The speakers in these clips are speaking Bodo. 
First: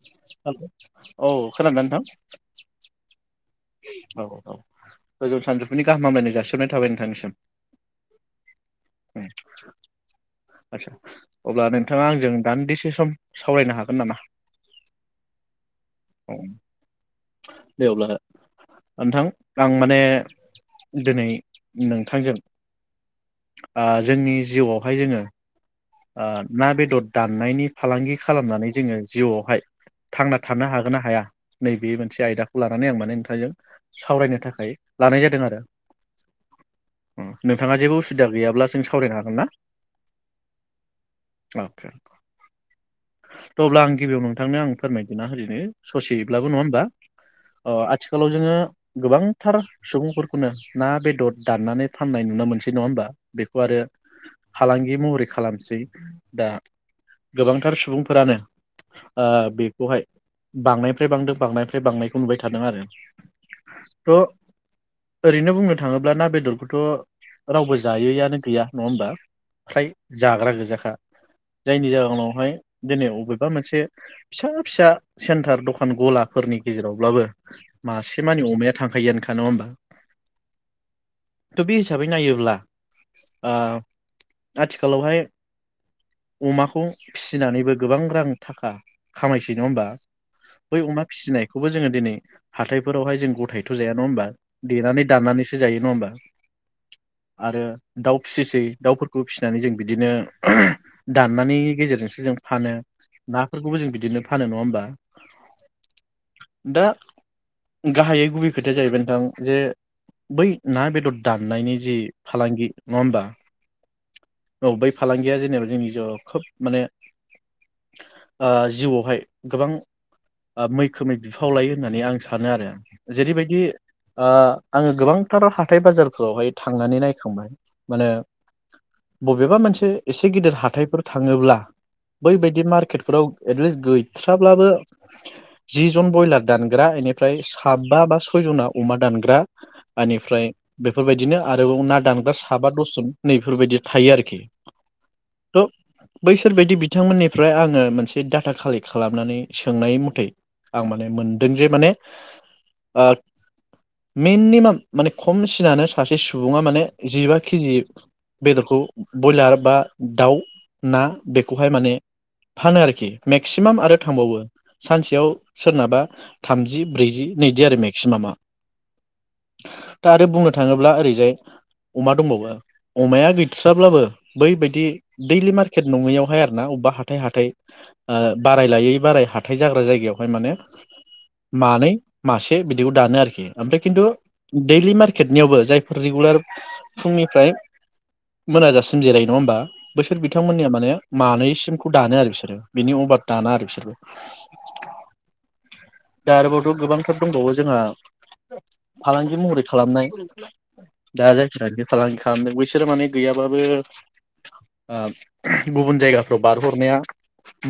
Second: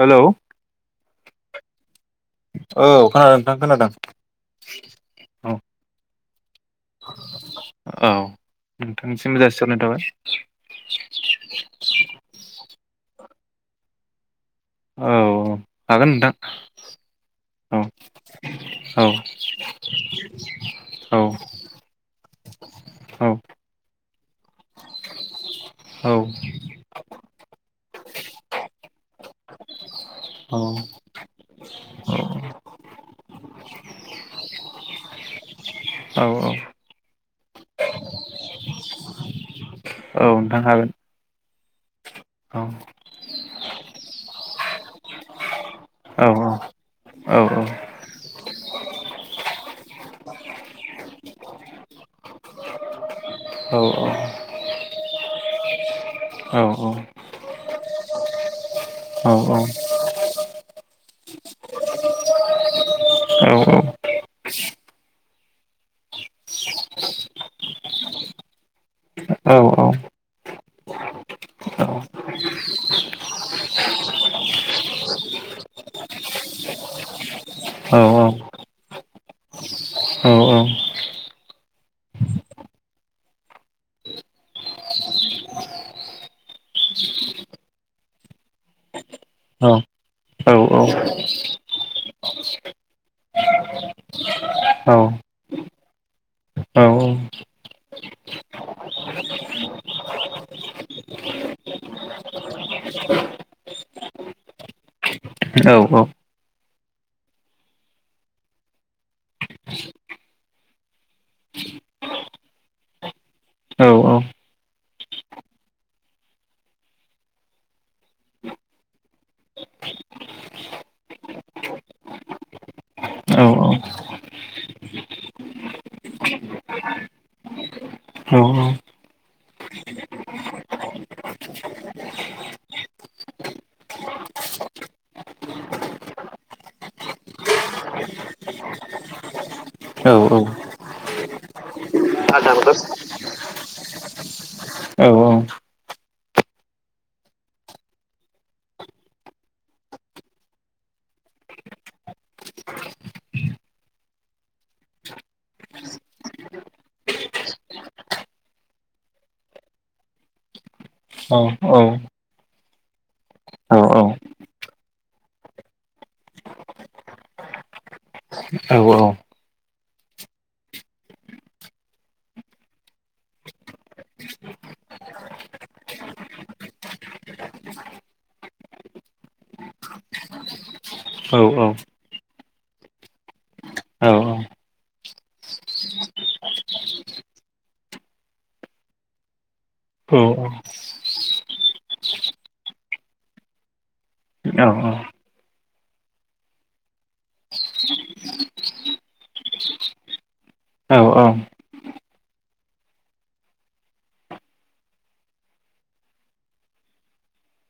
हेलौ औ औ खोनादोंना नोंथां औ खोना औ औ गोजौ औ सानजौफुनि गाहामायनाय जासिहरनाय थाबाय नोंथांनिसिम औ उम नोंथांनिसिम जासिहरनाय थाबाय आदस्सा अब्ला नोंथाङा आंजों दान्दिसे सम सावरायनो हागोन नामा? औ हागोन औ नोंथां औ दे अब्ला नोंथां आं माने औ दिनै नोंथांजों औ ओ जोंनि जिउआवहाय जोङो औ ओ ना बेदर दाननायनि फालांगि खालामनानै जोङो जिउआवहाय थांना थानो हागोन ना हाया नैबे मोनसे आयदाखौ लानानै आं माने नोंथांजों सावरायनो थाखाय लानाय जादों आरो औ औ नोंथाङा जेबो उसुबिदा गैयाब्ला जों सावरायनो हागोन ना? औ नोंथां हागोन अके थ औ अब्ला आं गिबियाव नोंथांनो आं फोरमायथिना होदोनि औ ससेब्लाबो नङा होमबा औ अ औ आथिखालाव जोङो गोबांथार सुबुंफोरखौनो ना बेदर दाननानै फाननाय नुनो मोनसै नङा होमबा बेखौ औ आरो औ औ औ फालांगि महरै खालामसै दा गोबांथार सुबुं फोरानो ओ बेखौहाय बांनाय फ्राय बांदों बांनायनिफ्राय बांनायखौ नुबाय थादों आरो औ थ' औ ओरैनो बुंनो थाङोब्ला ना बेदरखौथ' रावबो जायैआनो गैया नङा होमबा औ फ्राय औ जाग्रा गोजाखा जायनि जाहोनावहाय दिनै अबेबा मोनसे फिसा फिसा सेन्टार दखान गलाफोरनि गेजेरावब्लाबो मासे मानि अमाया थांखायोआनोखा नङा होमबा थ' बे हिसाबै नायोब्ला ओ आथि खालावहाय अमाखौ फिसिनानैबो गोबां रां थाखा खामायसै नङा होमबा? बै अमा फिसिनायखौबो जोङो दिनै हाथायफोरावहाय जों गथायैथ' जाया नङा होमबा? देनानै दाननानैसो जायो नङा होमबा? आरो दाउ फिसिसै दाउफोरखौ फिसि नानै जों बिदिनो दाननानै गेजेरजोंसो जों फानो नाफोरखौबो जों बिदिनो फानो नङा होमबा? दा गाहायै गुबै खोथाया जाहैबाय नोंथां जे बै ना बेदर दाननायनि जि फालांगि नङा होमबा? औ बै फालांगिया जेनेबा जोंनि जिउआव खोब माने ओ जिउआवहाय गोबां मैखोमै बिफाव लायो होननानै आं सानो आरो जेरैबायदि ओ आङो गोबांथार हााइ बाजारफोरावहाय थांनानै नायखांबाय माने बबेबा मोनसे एसे गिदिर हाथायफोर थाङोब्ला बैबायदि मार्केटफोराव एटलिस्ट गैथ्राब्लाबो जि जन ब्रयलार दानग्रा ओनिफ्राय साबा बा सयजना अमा दानग्रा ओनिफ्राय बेफोरबायदिनो आरोबाव ना दानग्रा साबा दसजन नैफोर बायदि थायो आरोखि थ' बैसोरबायदि बिथांमोननिफ्राय आङो मोनसे डाटा कालेक्ट खालामनानै सोंनाय मथै आं माने मोनदों जे माने ओ मिनिमाम माने खमसिनानो सासे सुबुङा माने जिबा केजि बेदरखौ बयलार बा दाउ ना बेखौहाय माने फानो आरोखि मेक्सिमाम आरो थांबावो सानसेयाव सोरनाबा थामजि ब्रैजि नैजि आरो मेक्सिमामा दा आरो बुंनो थाङोब्ला ओरैजाय अमा दंबावो अमाया गैस्राब्लाबो बैबायदि दैलि मार्केट नङैयावहाय आरोना बबेबा हाथाइ हाथाइ ओ बाराय लायै बाराय हााइ जाग्रा जायगायावहाय माने औ औ मानै मासे बिदिखौ दानो आरोखि ओमफ्राय खिन्थु औ दैलि मार्केटनियावबो जायफोर रिगुलार फुंनिफ्राय मोनाजासिम जिरायो नङा होमबा बैसोर बिथांमोननिया माने मानैसिमखौ दानो आरो बिसोरो बिनि अभार दाना आरो बिसोरबो औ दा आरोबावथ' गोबांथार दंबावो जोंहा फालांगि महरै खालामनाय औ औ दा जायखि फालांगि खालामदों बैसोरो माने गैयाबाबो ओ गुबुन जायगाफ्राव बारहरनाया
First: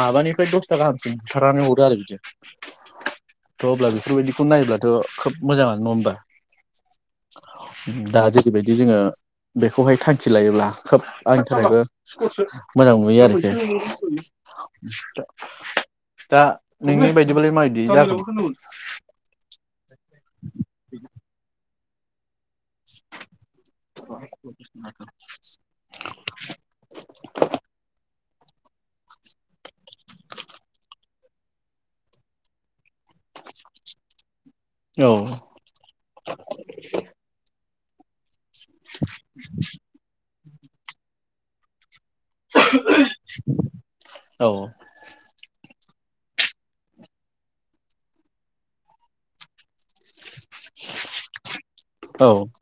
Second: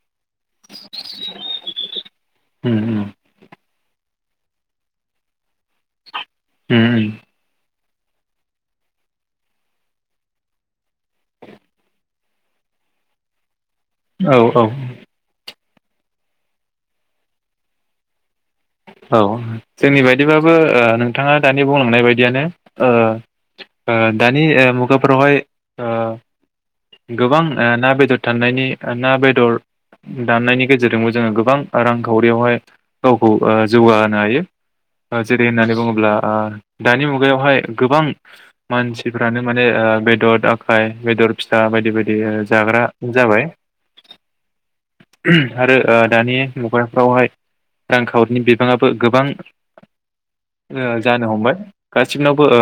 माबानिफ्राय दसथा गाहामसिम बुथारनानै हरो आरो बिदि उम उम थ' अब्ला बेफोरबायदिखौ नायब्लाथ' खोब मोजाङानो नङा होमबा? उम दा जेरैबायदि जोङो बेखौहाय थांखि लायोब्ला खोब आंनि थाखायबो मोजां नुयो आरोखि उम औ औ दा नोंनि बायदिब्लालाय माबायदि जागोन [inaudible] जोंनि बायदिबाबो ओ नोंथाङा दानि बे बुंलांनाय बायदियानो ओ ओ दानि मुगाफोरावहाय ओ गोबां ना बेदर दाननायनि ना बेदर दाननायनि गेजेरजोंबो जोङो गोबां रांखावरियावहाय गावखौ ओ जौगाहोनो ओ औ जेरै होननानै बुङोब्ला ओ दानि मुगायावहाय गोबां मानसिफ्रानो ओ माने बेदर आ खाय बेदर फिसा बायदि बाय दि जाग्रा जाबाय औ आरो ओ दानि मुगाफ्रावहाय रांखावरिनि बिबाङाबो गोबां [inaudible] ओ जानो हमबाय गासिनावबो औ ओ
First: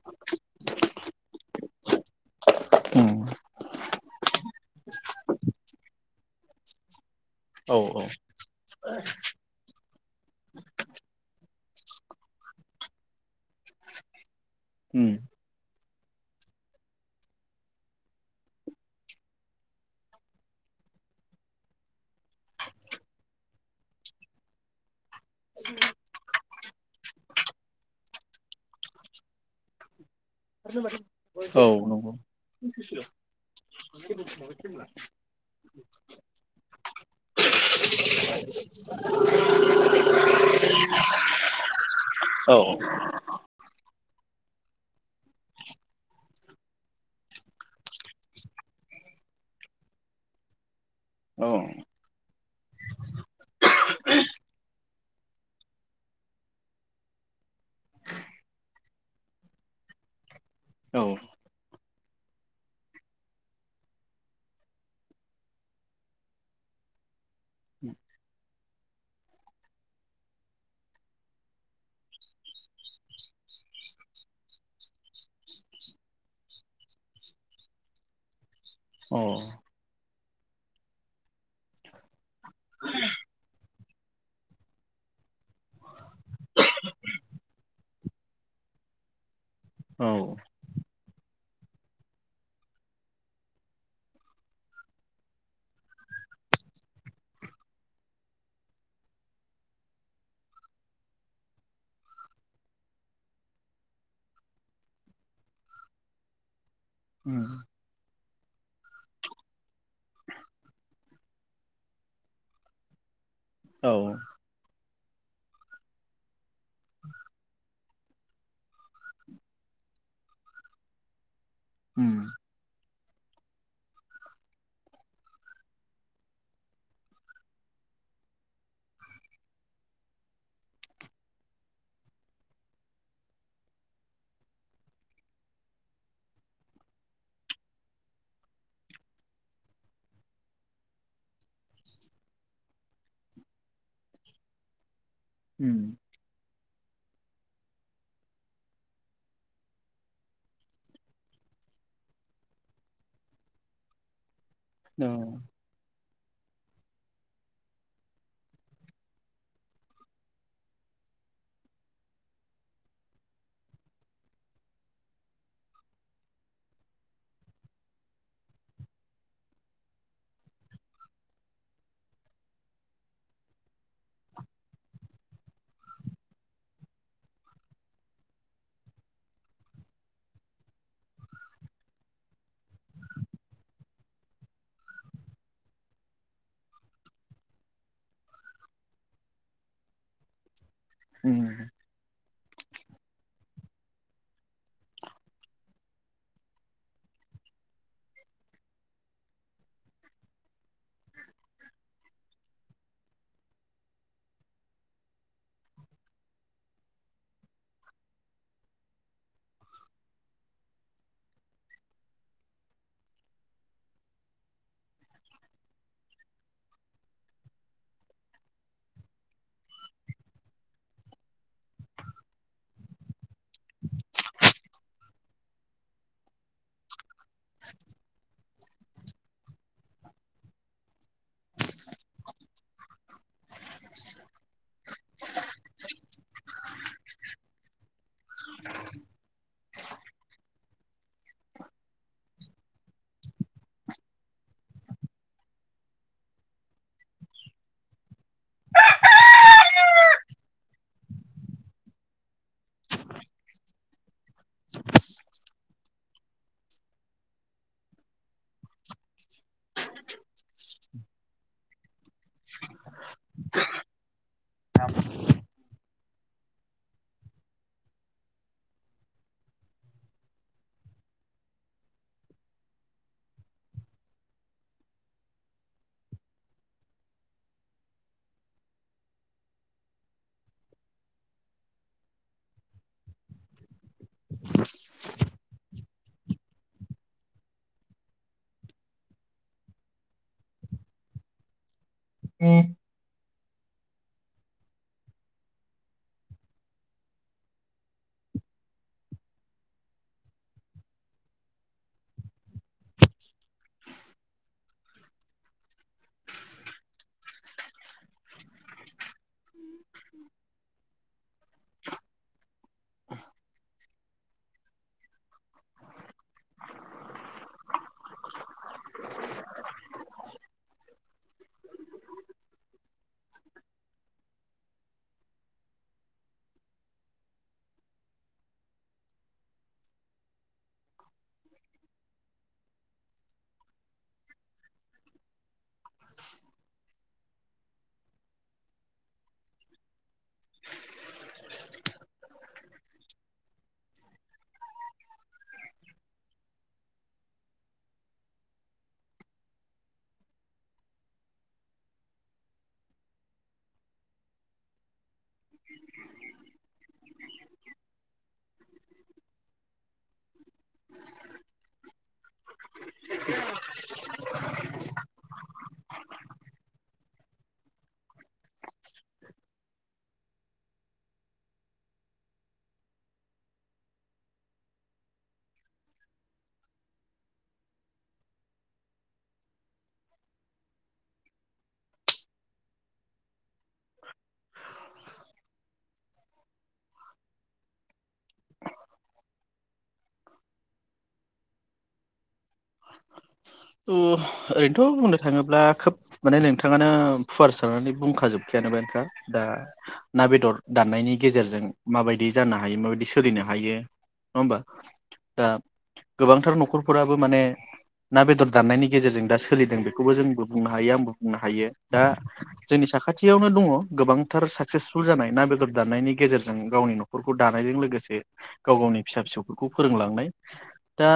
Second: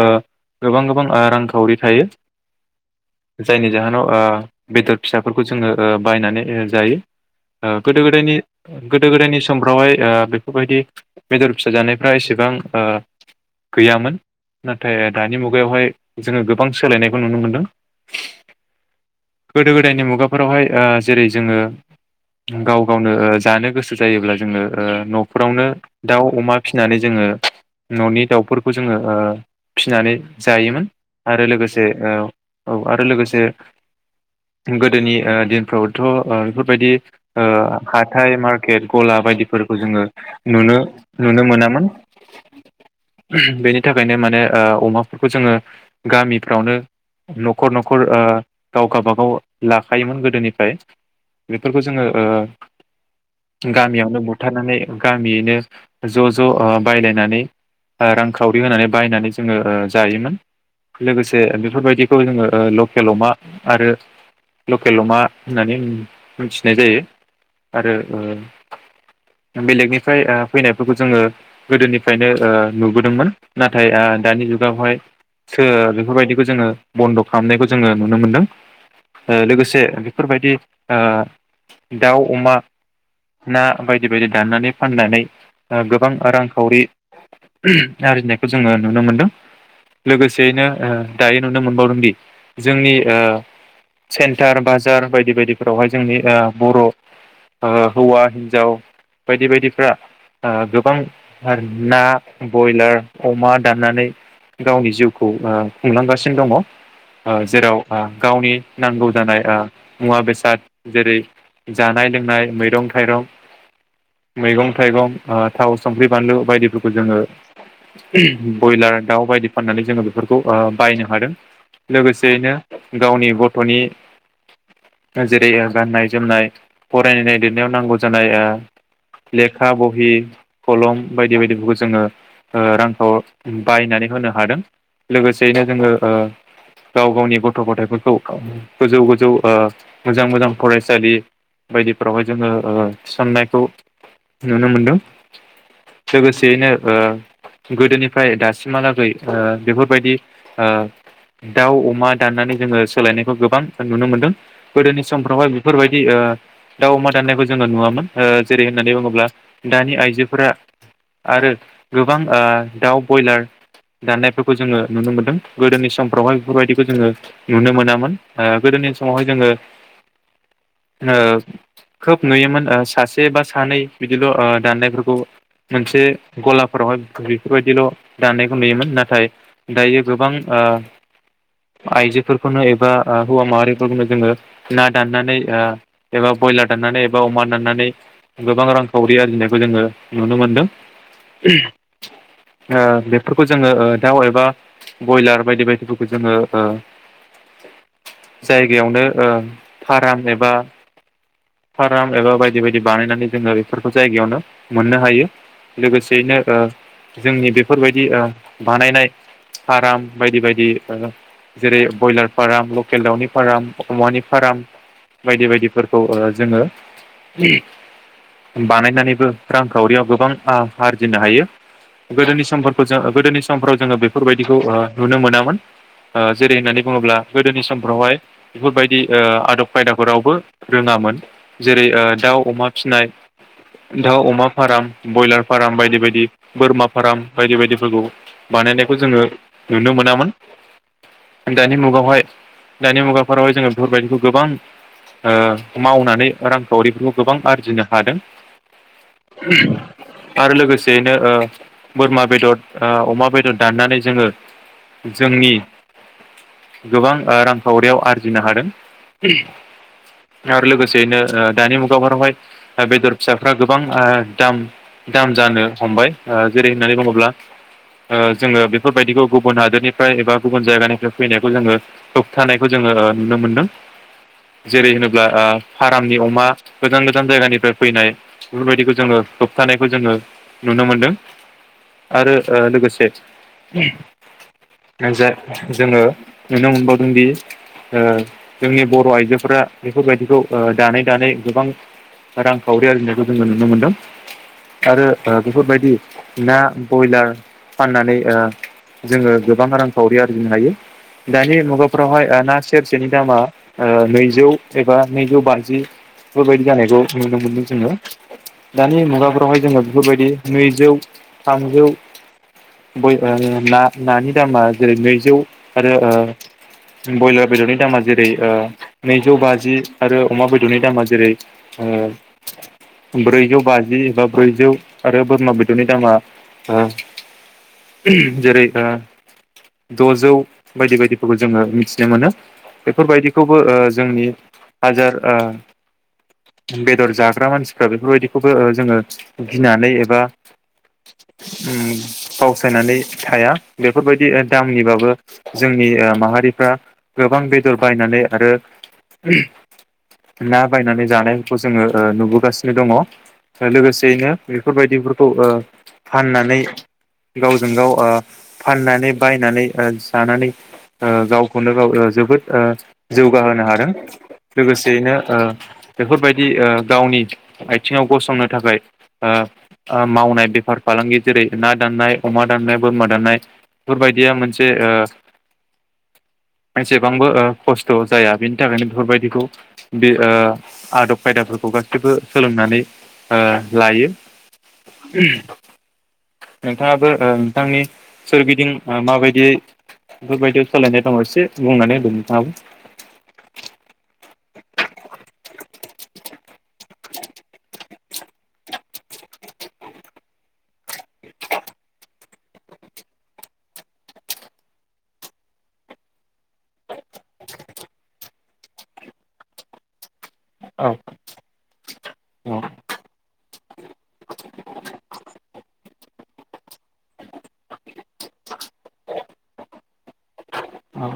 गोबां गोबां रांखावरि थायो उम जायनि जाहोनाव ओ बेदर फिसाफोरखौ जोङो ओ बायनानै जायो। ओ औ गोदो गोदायनि गोदो गोदायनि समफ्रावहाय ओ बेफोरबायदि बेदर फिसा जानायफ्रा एसेबां ओ गैयामोन। नाथाय उम दानि मुगायावहाय जोङो गोबां सोलायनायखौ नुनो मोनदों गोदो गोदायनि मुगाफोरावहाय ओ जेरै जोङो गाव गावनो ओ जानो गोसो जायोब्ला जोङो ओ न' फोरावनो दाउ अमा फिसिनानै जोङो न'नि दाउफोरखौ जोङो ओ फिनानै जायोमोन आरो लोगोसे औ औ आरो लोगोसे गोदोनि ओ दिनफ्रावथ' ओ बेफोरबायदि ओ हाथाय मारकेट गला बायदिफोरखौ जोङो नुनो नुनो मोनामोन औ बेनि बिनि थाखायनो माने ओ अमाफोरखौ जोङो गामिफ्रावनो न'खर न'खर ओ गाव गाबागाव लाखायोमोन गोदोनिफ्राय बेफोरखौ जोङो ओ गामियावनो बुथारनानै गामियैनो ज' ज' ओ बायलायनानै रांखावरि होनानै बायनानै जोङो ओ जायोमोन औ लोगोसे बेफोरबायदि [unintelligible] जोङो लकेल अमा आरो लकेल अमा होननानै मोनथिनाय जायो आरो ओ बेलेगनिफ्राय फैनाय बेफोरखौ जोङो गोदोनिफ्रायनो ओ नुबोदोंमोन नाथाय ओ दानि जुगावहाय बेफोरबायदिखौ जोङो बन्द' खालामनायखौ जोङो नुनो मोनदों ओ औ लोगोसे बेफोरबायदि ओ दाउ अमा ना बायदि बायदि दाननानै फाननानै आ [unintelligible] गोबां रांखावरि आरजिनायखौ जोङो नुनो मोनदों औ लोगोसेयैनो दायो नुनो मोनबावदोंदि जोंनि ओ सेन्टार बाजार बायदि बायदिफोरावहाय जोंनि बर' हौवा हिन्जाव बायदि बायदिफ्रा ओ गोबां ना बयलार अमा दाननानै गावनि जिउखौ ओ खुंलांगासिनो दङ ओ उम जेराव आ गावनि नांगौ जानाय ओ मुवा बेसाद जेरै जानाय लोंनाय मैरं थाइरं औ मैगं थाइगं ओ थाव संख्रि बानलु बायदिफोरखौ जोङो बयलार दाउ बायदि फाननानै जोङो बेफोरखौ ओ बायनो हादों उम लोगोसेयैनो गावनि गथ'नि जेरै गाननाय जोमनाय फरायनाय लिरनायाव नांगौ जानाय ओ लेखा बहि हि खलम बायदि बायदिफोरखौ जोङो ओ रांखौ बायनानै होनो कलम बायदि बायदि फोरखौ जोङो बायनानै होनो हादों लोगोसेयैनो जोङो ओ गाव गावनि गथ' गथायाइफोरखौ गोजौ गोजौ ओ मोजां मोजां फरायसालि बायदिफोरावहाय जोङो ओ थिसननायखौ नुनो मोनदों उम लोगोसेयैनो ओ गोदोनिफ्राय दासिमहालागैओ बेफोरबायदि ओ दाउ अमा दाननानै जोङो सोलायनायखौ गोबां नुनो मोनदों गोदोनि औ समफ्रावहाय बेफोरबायदि ओ दाउ अमा दाननायखौ जोङो नुवामोन ओ जेरै होननानै बुङोब्ला दानि आइजोफोरा आरो गोबां ओ दाउ बयलार दाननायफोरखौ जोङो नुनो मोनदों गोदोनि समफ्रावहाय बेफोरबायदिखौ जोङो नुनो मोनामोन ओ गोदोनि समावहाय जोङो खोब नुयोमोन सासे बा सानै बिदिल' ओ दाननायफोरखौ मोनसे गलाफोरावहाय बेफोरबायदिल' दाननायखौ नुयोमोन नाथाय दायो गोबां ओ आइजोफोरखौनो एबा ओ हौवा माहारिफोरखौनो जोङो ना दाननानै ओ एबा ब्रयलार दाननानै एबा अमा दाननानै गोबां रां खावरि आरजिनायखौ जोङो नुनो मोनदों उम ओ बेफोर खौ जोङो ओ दाउ एबा बयलार बायदि बायदिफोरखौ जोङो ओ जायगायावनो ओ फाराम एबा फाराम एबा बायदि बायदि बानायनानै जोङो फोरखौ जायगायावनो मोननो हायो लोगोसेयैनो ओ जोंनि बेफोरबायदि ओ बानायनाय फाराम बायदि बायदि जेरै ब्रयलार फाराम लकेल दाउनि फाराम अमानि फाराम बायदि बायदिफोरखौ ओ जोङो बानायनानैबो रांखावरियाव गोबां आ आरजिनो हायो। गोदोनि समफोरखौ जो गोदोनि समफ्राव जोङो बेफोरबायदिखौ ओ नुनो मोनामोन ओ जेरै होननानै बुङोब्ला गोदोनि समफ्रावहाय बेफोरबायदि ओ आदब खायदाफोरावबो रोङामोन जेरै ओ दाउ अमा फिनाय दाउ अमा फाराम ब्रयलार फाराम बायदि बायदि बोरमा फाराम बायदि बायदिफोरखौ बानायनायखौ जोङो नुनो मोनामोन दानि मुगायावहाय दानि मुगाफोरावहाय जोङो बेफोरबायदिखौ गोबां ओ मावनानै रांखावरिफोरखौ गोबां आरजिनो हादों आरो लोगोसेयैनो ओ बोरमा बेदर ओ अमा बेदर दाननानै जोङो जोंनि गोबां ओ रांखावरियाव आरजिनो हादों आरो लोगोसेयैनो ओ दानि मुगाफोरावहाय ओ बेदर फिसाफ्रा गोबां ओ दाम दाम जानो हमबाय ओ जेरैनानै बुङोब जोङो ओ बेफोरबायदिखौ गुबुन हादोरनिफ्राय एबा गुबुन जायगानिफ्राय फैनायखौ जोङो होबथानायखौ जों ओ नुनो मोनदों जेरै होनोब्ला ओ फारामनि अमा गोजान गोजान जायगानि फ्राय फैनाय बेफोरबायदिखौ जोङो होबथानायखौ जोङो नुनो मोनदों आरो ओ लोगोसे [unintelligible] जोङो नुनो मोनबावदोंदि ओ जोंनि बर आइजोफोरा बेफोरबायदिखौ ओ दानै दानै गोबां रां खावरि आरजिनो जोङो नुनो मोनदों आरो ओ बेफोरबायदि ना बयलार फाननानै ओ जोङो गोबां रांखावरि आरजिनो हायो दानि मुगाफ्रावहाय ओ ना सेरसेनि दामा ओ नैजौ एबा नैजौ बाजि बेबायदि जानायखौ नुनो मोनदों जोङो दानि मुगा फोरावहाय जोङो बेफोरबायदि नैजौ थामजौ नानि ओ दामा जेरै नैजौ आरो ओ ब्रयलार बेदरनि दामा जेरै ओ नैजौ बाजि आरो अमा बेदरनि दामा जेरै ओ ब्रैजौ बाजि एबा ब्रैजौ आरो बोरमा बेदरनि दामा ओ जेरै ओ दजौ बायदि बायदिफोरखौ जोङो मिथिनो मोनो बेफोरबायदिखौबो ओ जोंनि हाजार ओ [inaudible] बेदर जाग्रा मानसिफ्रा बेफोरबायदिखौबो ओ जोङो गिनानै एबा ओ फावसायनानै थाया बेफोरबायदि दामनिबाबो जोंनि ओ माहारिफ्रा गोबां बेदर बायनानै आरो ना बायनानै जानाय जोङो ओ नुबोगासिनो दङ आरो लोगोसेयैनो बेफोरबायदि खौ ओ फाननानै गावजों गाव ओ फाननानै बायनानै ओ जानानै ओ गावखौनो गाव ओ जोबोद ओ जौगाहोनो हादों लोगोसेयैनो ओ बेफोरबायदि दि ओ गावनि आयथिंआव गसंनो थाखाय ओ मावनाय ओ बेफार फालांगि जेरै ना दाननाय अमा दाननाय बोरमा दाननाय बेफोरबायदिया मोनसे ओ एसेबांबो ओ खस्थ जाया बेनि थाखायनो बेफोरबायदिखौ बे ओ आदब खायदाफोरखौ गाैबो सोलोंनानै ओ लायो नोंथाङाबो ओ नोंथांनि ओ सोरगिदिं माबायदियै बेफोरबायदियाव सोलायनाय दङ एसे बुंनानै होनदों नोंथाङाबो ओ ओरैनोथ‌ बुंनो थाङोब्ला खोब माने नोंथाङानो फुवार सारनानै बुंखाजोबखाबायानोखा दा ना बेदर दाननायनि गेजेरजों माबायदि जानो हायो माबायदि सोलिनो हायो नङा होमबा दा गोबांथार नखरफोराबो माने ना बेदर दाननायनि गेजेरजों दा सोलिदों बेखौबो जोंबो बुंनो औ हायो आंबो बुंनो हायो दा औ जोंनि साखाथियावनो दङ गोबांथार साक्सेसफुल जानाय ना बेदर दानायनि गेजेरजों गावनि नखरखौ दानायजों लोगोसे गाव गावनि फिसा फिसौफोरखौ फोरोंलांनाय औ दा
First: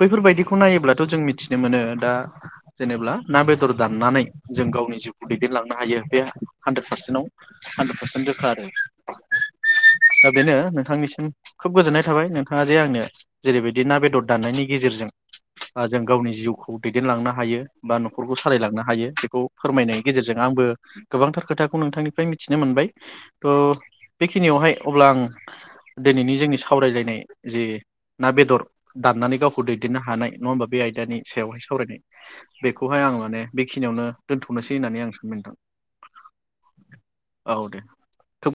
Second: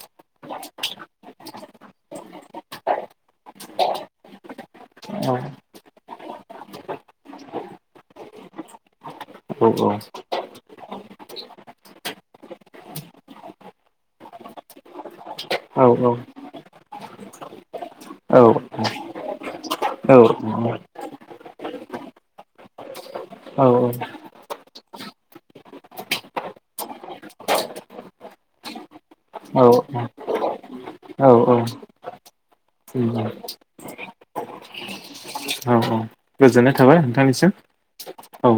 बैफोरबायदिखौ नायोब्ला थ‌ जों मिथिनो मोनो दा जेनेब्ला ना बेदर दाननानै जों गावनि औ जिउखौ दैदेनलांनो हायो बे हानद्रेद पारसेन्टाव हानद्रेद पारसेन्ट रोखा आरो औ दा बेनो औ नोंथांनिसिम खोब गोजोननाय थाबाय नोंथाङा जे आंनो जेरैबायदि ना बेदर दाननायनि गेजेरजों ओ औ जों गावनि जिउखौ दैदेनलांनो हायो बा नखरखौ सालायलांनो हायो बेखौ फोरमायनायनि गेजेरजों आंबो गोबांथार खोथाखौ नोंथांनिफ्राय मिथिनो मोनबाय ओ बेखिनियावहाय अब्ला आं दिनैनि जोंनि सावरायलायनाय जे ना बेदर दाननानै औ गावखौ दैदेननो हानाय नङा होमबा बे आयदानि औ सायावहाय औ सावरायनाय बेखौहाय आं माने बेखिनियावनो दोन्थनोसै होननानै आं सानबाय नोथां गोजोननाय थाबाय नोंथांनिसिम औ थ